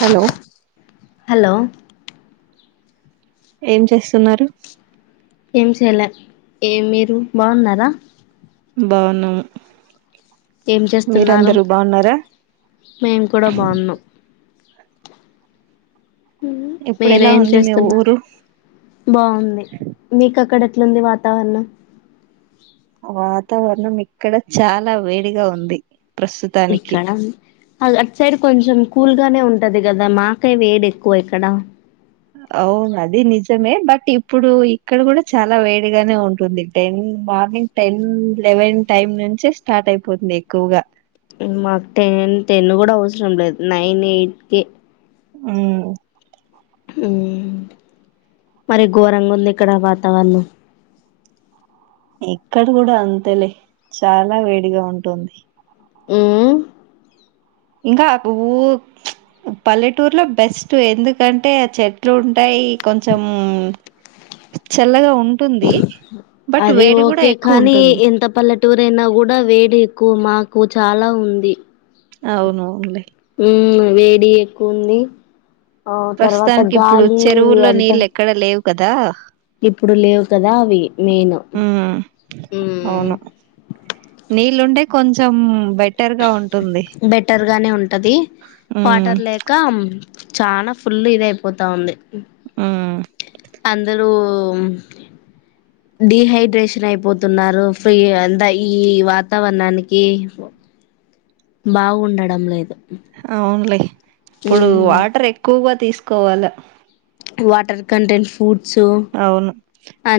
Hello hello ఏం చేస్తున్నారు ఏం చేయలే ఏ మీరు బాగున్నారా బావున్నాము ఏం చేస్తున్నారు మేము కూడా బాగున్నాం ఇప్పుడు ఎలా మీరేం ఉంది మీ చేస్తున్నారు ఊరు బాగుంది మీకు అక్కడ ఎట్లుంది వాతావరణం వాతావరణం ఇక్కడ చాలా వేడిగా ఉంది ప్రస్తుతానికి ఇక్కడం అ అటు సైడ్ కొంచం కూల్ గానే ఉంటది కదా మాకే వేడి ఎక్కువ ఇక్కడ అవును అది నిజమే బట్ బట్ ఇప్పుడు ఇక్కడ కూడా చాలా వేడిగానే ఉంటుంది ten morning ten eleven time నుంచే స్టార్ట్ అయిపోతుంది ఎక్కువగా మాకు టెన్ టెన్ కూడా అవసరం లేదు నైన్ ఎయిట్ క ఉమ్ ఉమ్ మరి ఘోరంగా ఉంది ఇక్కడ వాతావరణం ఇక్కడ కూడా అంతేలే చాలా వేడిగా ఉంటుంది ఉమ్ ఇంకా ఊ ప్చ్ పల్లెటూరులో బెస్ట్ ఎందుకంటే ఆ చెట్లు ఉంటాయి కొంచెం చల్లగా ఉంటుంది బట్ అదే వేడి కూడా ఓకే ఎక్కువ కానీ ఉంటుంది ఎంత పల్లె టూర్ అయినా కూడా వేడి కు మాకు చాలా ఉంది అవును అవునులే ఉమ్ వేడి ఎక్కువ ఉంది ఆ తర్వాత ప్రస్తుతానికి ఇప్పుడు గాలి చెరువుల్లో అంత నీళ్ళు ఎక్కడ లేవు కదా ఇప్పుడు లేవు కదా అవి మెయిన్ ఉమ్ ఉమ్ అవును నీళ్ళుంటే కొంచెం బెటర్ గా ఉంటుంది బెటర్ గానే ఉంటది ఉమ్ వాటర్ లేక చానా ఫుల్ ఇదయిపోతాంది ఉమ్ అందరూ డిహైడ్రేషన్ అయిపోతున్నారు ఫీ అంత ఈ వాతావరణానికి బాగుండడం లేదు అవునులే! ఇప్పుడు ఉమ్ వాటర్ ఎక్కువగా తీస్ పోవాలా వాటర్ కంటెంట్ ఫుడ్ అవును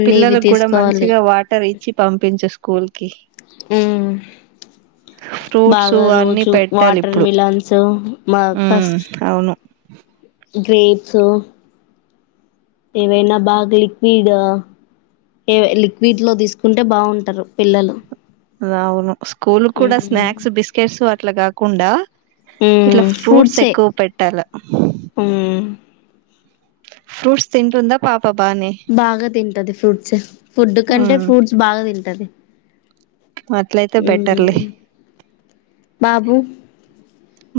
పిల్లలక్కూడా తీసుకోవాలి మంచిగా వాటర్ ఇచ్చి పంపించస్ స్కూల్ కి హుమ్ ఫ్రూట్స్ బాగా అన్ని రోజూ పెట్టాలి వాటర్ ఇప్పుడు మిలాన్స్ [unintelligible] అవును గ్రేప్స్ ఏవైనా బాగా లిక్విడ్ ఏ లిక్విడ్ లో తీసుకుంటే బావుంటారు పిల్లలు [unintelligible] అవును స్కూల్ కూడా మ్మ్ స్నాక్స్ బిస్కెట్స్ అట్ల గా కుండా ఇట్లా మ్మ్ ఫ్రూట్స్ ఫ్రూట్సే ఎక్కువ పెట్టాల మ్మ్ ఫ్రూట్స్ తింటుందా పాప బానే బాగా తింటది ఫ్రూట్స్ ఫుడ్ కంటే ఫ్రూట్స్ బాగా తిం టది ఆట్లయితే బెటర్లే బాబు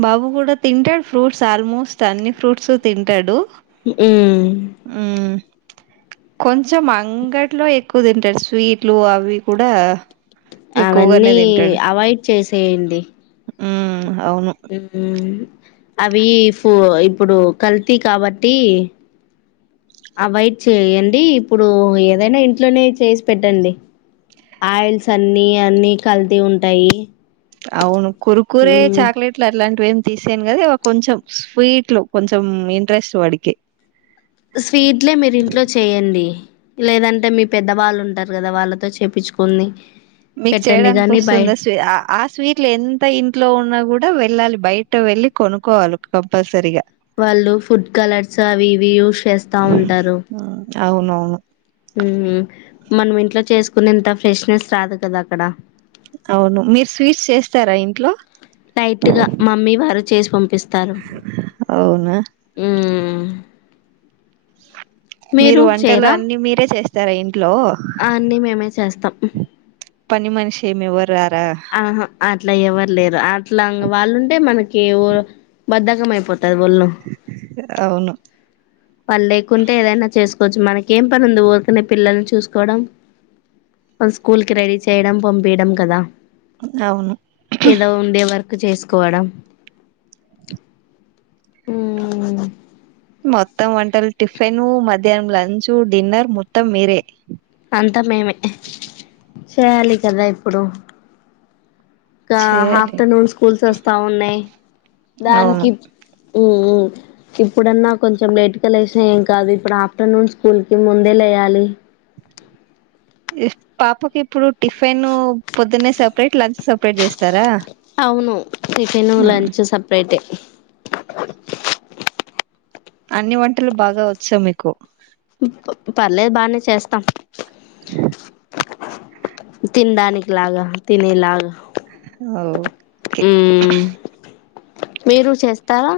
బాబు కూడా తింటాడు ఫ్రూట్స్ ఆల్మోస్ట్ అన్ని ఫ్రూట్స్ తింటాడు ఉమ్మ్ ఉమ్ కొంచెం అంగట్లో ఎక్కువ తింటారు స్వీట్లు అవి కూడా ఎక్కువగానే అవన్నీ తింటాడు అవాయిడ్ చేసేయండి ఉమ్ అవును ఉమ్ అవి ఫో [unintelligible] ఇప్పుడు కల్తీ కాబట్టి అవాయిడ్ చేయండి ఇప్పుడు ఏదైనా ఇంట్లోనే చేసి పెట్టండి ఆయిల్స్ అన్నీ అన్ని కల్తీ ఉంటాయి అవును కురుకురే మ్మ్. చాక్లెట్లు అట్లాంటివేం తీసీను కాదీ కొంచెం స్వీట్ లో కొంచెం ఇంట్రెస్ట్ వాడికి స్వీట్లే మీరు ఇంట్లో చేయండి లేదంటే మీ పెద్దవాళ్ళు ఉంటారు కదా వాళ్ళతో చేపిచ్చుకొని మీకు చేయడానికి వస్తుంది స్వీ ఆ స్వీట్లు ఎంత ఇంట్లో ఉన్నా కూ డా వెళ్ళాలి బయట వెళ్ళి కొనుక్కోవాలి కంపల్సరిగా వాళ్ళు ఫుడ్ కలర్స్ అవి ఇవి యూస్ చేస్తా ఉంటారు అవునవును ఉమ్ మనం ఇంట్లో చేసుకునే ఇంత ఫ్రెష్నెస్ రాదు కదా అక్కడ అవును మీరు స్వీట్స్ చేస్తారా ఇంట్లో లైట్గా మమ్మీ వారు చేసి పం పిస్తారు అవునా ఆ మీరు వంటలు అన్ని మీరే చేస్త సరేం అ అన్ని మేమే చేస్తాం మషే మీవ ఆహా అట్లా ఎవరు లేరు అట్లా వాళ్ళుంటే మనకి బద్దకం అయిపోతుంది అవును పని లేకుంటే ఏదైనా చేసుకోవచ్చు మనకి ఇకేం పనింది ఊరుకునే పిల్లల్ని చూసుకోవడం స్కూల్ కి రెడీ చేయడం పంపయడం కదా అవును కు చేసుకోవడం అ మొత్తం వంటారు టిఫిన్ మధ్యాహ్నం లంచ్ డిన్నర్ మొత్తం మీరే అంత మేమిే చేయాలి కదా ఇప్పుడు ఇకా చేయాలి హాఫ్టర్నూన్ స్కూల్స్ వస్తా ఉన్నాయి అవును దానికి ఇప్పుడన్నా కొంచెం లేట్గా లేసిన ఏం కాదు ఇప్పుడు ఆఫ్టర్నూన్ స్కూల్ కి ముందే లేయాలి పాపకి ఇప్పుడు టిఫిన్ పొద్దున్న సపరేట్ లంచ్ సపరేట్ చేస్తారా అవును టిఫిన్ హ్మ్. లంచ్ సపరేట్ అన్ని వంటలు బాగా వచ్చా మీకు ఇ పర్లేదు బాగానే చేస్తాం అ తిిన దానికినికి లాగా తిిన లాగా ఓకే మీరు చేస్తారా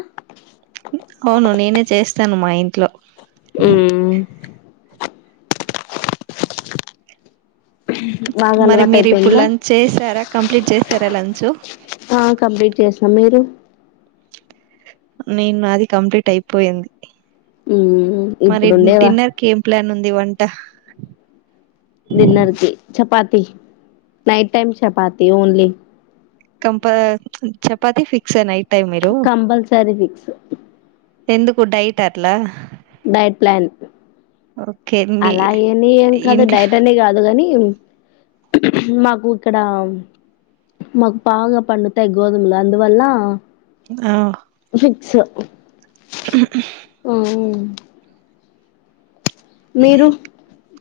స్తాను మా ఇంట్లో ఆ బాగా మరి అలవాటు మీరు ఇప్పుడు అయిపోయిందా లంచ్ చేసారా కంప్లీట్ చేసారా లంచ్ సమేరు నేను అది కంప్లీట్ అయిపోయింది మ్మ్ మరి ఇప్పుడుండేవా డిన్నర్కి ఏం ప్లాన్ ఉంది వంట డిన్నర్కి chapati night time chapati only కంపా చపాతి ఫిక్స్ నై కంపల్సరి ఫిక్స్ ఎందుకు డైటట్లా డైట్ ప్లాన్ ఓకే మీ అలా ఏని ఏం కాదు ఇంట్లో డైట్ అనే కాదు గనీ మాకు ఇక్కడ మాకు పావుగా పండుతయి గోధుములు అందువల్ల ఆ ఓ మీరు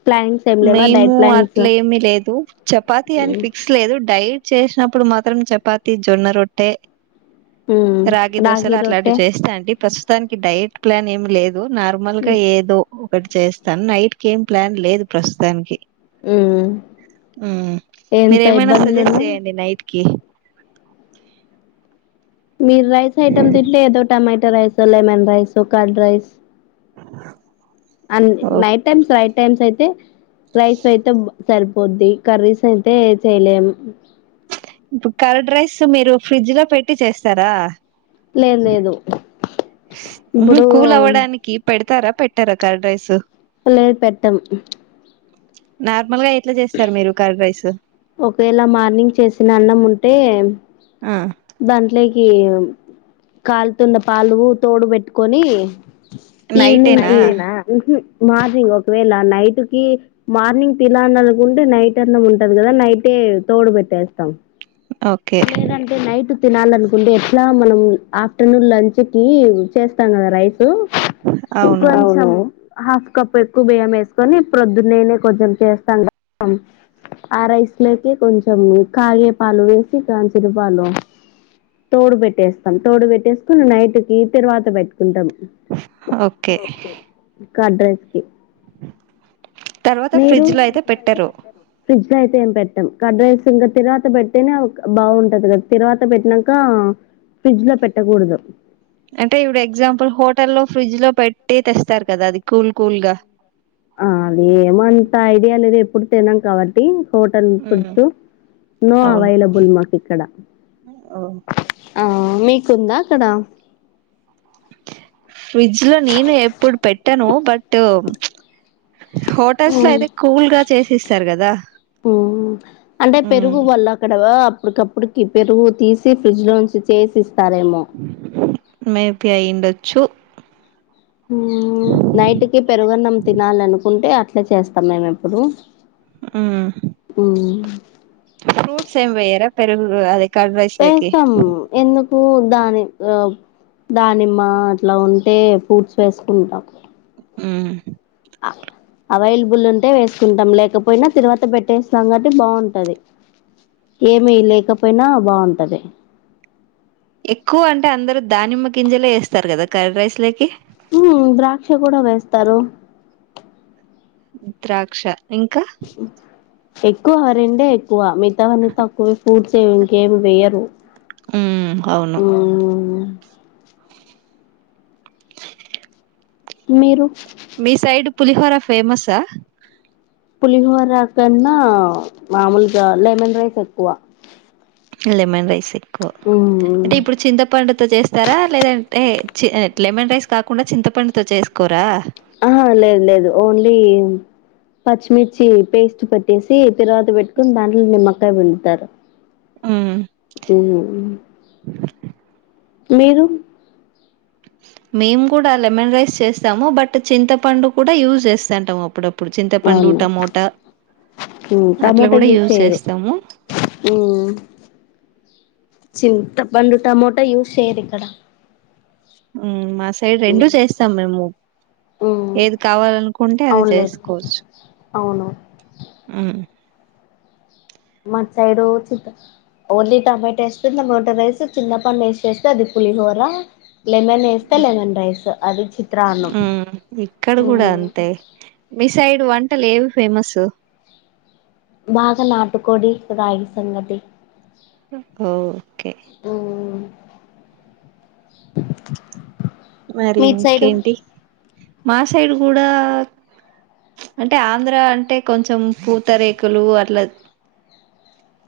ప్లానింగ్స్ ఏం లేవా మేము డైట్ ప్లానింగ్స్ అట్ల ఏమి లేదు చపాతి అని ఫిక్స్ లేదు డైట్ చేసినప్పుడు మాత్రం చపాతి, జొన్న రొట్టె హ్మ్ రాగి దోశలు రొట్టె అట్లాంటివి చేస్తా అండి ప్రస్తుతానికి డైట్ ప్లాన్ ఏం లేద్ నార్మల్గా ఏదో టి చేస్తాను నైట్కి ఏం ప్లాన్ లేదు. ప్రస్తుతానికి మ్మ్ ఆ ఎంత మీరేమైనా సజెస్ట్ ఇబ్బందులున్నా చేయండి నైట్ కి మీరు రైస్ ఐటమ్ తిట్ ఏదో టమాటో రైసో, లెమన్ రైసో, కార్డ్ రైస్ అ ఓ నైట్ టైమ్స్ రైట్ టైమ్స్ అయితే రైస్ అయితే సరిపోద్ది కర్రీస్ అయితే చేయలేం కర్డ్ రైస్ మీరు ఫ్రిడ్జ్లో పెట్టి చేస్తారా లేదు లేదు. ఇప్పుడు కూల్ అవ్వడానికి పెడ్ తారా పెట్టరా కర్డ్ రైస్ లేద్ పెట్టం. నార్మల్గా ఒకవేళ మార్నింగ్ చేసిన అన్నం ఉం టే ఆ దాంట్లేయి కాలుతున్న పాలు తోడు పెట్టుకొని నైటేనా ఈవినింగ్కి మార్నింగ్ ఒకవేళ నైటుకి మార్నింగ్ తినా ముందు నైట్ అన్నం ఉంటది కదా నైటే తోడు పెట్టేస్తాం. ఓకే లేరంటే నైట్ తినాలనుకుంటే ఎట్లా మనం ఆఫ్టర్నూన్ లంచ్ కి చేస్తాం కదా రైస్ అవును [unintelligible] హాఫ్ కప్ ఎక్కువ బియ్యం వేసుకొని, ప్పుొద్దున్నేనే కొంచెం చేస్తాం కద ఆ రైస్ లోకి కొంచెం కాగే పాలు వేసి కంఛీనా పాలు తోడు పెట్టేస్తాం, తోడు పెట్టేసుకుని నైట్ కి తిరుబాతు పెట్టుకుంటాం ఓకే కడ్రెస్కి తర్వాత ఫ్రిడ్జ్ లో అయితే పెట్టరు ఫ్రిడ్జ్ లో అయితే ఏం పెట్టాం, కడ్ రైస్ ఇంకా తరువాత పెట్టతేనే బాగుంటంది కదా, తరువాత పెట్టినాక ఫ్రిడ్జ్ లో పెట్టకూడదు. అంటే ఇపుడు ఎగ్జామ్పల్ హోట లో ఫ్రిడ్జ్ లో పెటి తెస్తారు కదా అది కూల్ కూల్గా ఆ అది ఎంఅంతా ఐడియా లేద ఎప్పుడు తీనం కాబట్టి హోటల్ ఉమ్, ఫుడ్తో నో అవును అవైలబుల్ మాకు ఇక్కడ ఓ, ఆ మీకు ఉంద అక్కడ ఫ్రిడ్జ్ లో నేను ఎప్పుడు పెట్టను బట్ హోటల్స్ లో అయితే కూల్గా చేసిస్తారు కదా మ్మ్ అప్పటికప్పుటికి పెరుగు తీసి ఫ్రిడ్జ్ లోంచి చేసి ఇ తారేమో మేపి అయ్యిండోచ్చు కుంటే అట్లే చేస్తాం మేము ఇప్పుడు మ్ ఫ్రూట్స్ ఏమి వేయర పెరుగు అది వేస్తాం ఎందు పు దాని ఉ దానిమ్మ అట్లా ఉంటే ఫ్రూట్స్ వేసుకుంటాం ఉ అవైలబుల్ ఉంటే వేసుకుంటాం, లేకపోయినా తిరువాత పెట్టేస్తాం కాబట్టి బాగుంటది, ఏమి లేకపోయినా బాగుంటది. ఎక్కువ అంటే అందరు దానిమ్మ గింజలే వేస్తారు కదా కర్డ్ రైస్ లోకి ఉ ద్రాక్ష కూడ వేస్తారు ద్రాక్ష ఇంక ఎక్కువ ఆ రెండే ఎక్ ఏక్కువ మిగతావన్నీ తక్కువే ఫుడ్స్ ఏవి ఇంకేమి వేయరు ఉమ్ అవును మిరు మీ సైడ్ పులిహోర ఫేమస్ ఆ పులిహోరకన్నా మాములుగా లెమన్ రైస్ ఎక్కువ లెమన్ రైస్ అంటే ఇప్పుడు చింతపండు చేస్తారా లేదంటే లెమన్ రైస్ కాకుండా చింతపండుతో చేసుకోర ఆ లేదు లేదు ఓన్లీ పచ్చిమిర్చి పేస్ట్ పట్టేసి తిరబాతు పెట్టుకుని దాంట్లో నిమ్మ [unintelligible] బిండుతారు ఉమ్ ఉ మీరు మేము కూడ లెమన్ రైస్ చేస్తాము బట్ చింతపండు కూడ యూస్ చేస్తంటాము అప్పుడప్పుడు ఇప్పుడు చింతపండు అవును టమోట మ్మ్ అట్లా టమోటా కూడా యూస్ చేయరు చేస్తాము చింత పండు టమోటా యూస్ చేయరు ఇక్కడ ఉ మత ఒక సైడ్ రెండు మ్మ్ చేస్తాం మేము మ్మ్ ఏది కావాలనుకుంటే అది అవునులే చేసుకోవచ్చు అవును ఆ మా సైడు చింత ఓన్లీ టమేటో ఎస్త బటర్ రైస్ చిన్నప్పనే ఎస్ వస్తే అది పులిహోర లెమన్ ఏస్తే లెమన్ రైస్ అది చిత్రానం ఉమ్ ఇక్కడ కూడా ఉఉ అంతే మీ సైడ్ వంటలు ఏవి ఫేమస్ బాగా నాటుకోడి రాగి సంగటి ఉ ఓకే మరి మీ సైడు ఇంకేంటి మా సైడ్ కూడా అంటే ఆంధ్ర అంటే కొంచెం పూతరేకులు అట్లా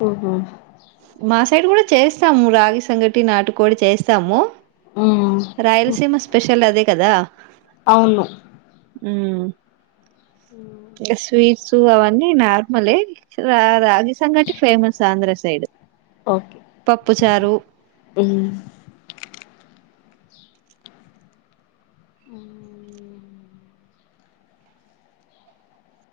ఉహు మా సైడ్ కూడా చేస్తాము రాగి సంగటి నాటుకోడి చేస్తాము మ్మ్ రాయలసీమ స్పెషల్ అదే కదా అవును హ్మ్మ్ ఎస్ వి సూ అవన్నీ నార్మల్ రా రాగి సంగటి ఫేమస్ ఆంధ్ర సైడ్ ఓకే పప్పుచారు ఉ ఉఉఉ ఉ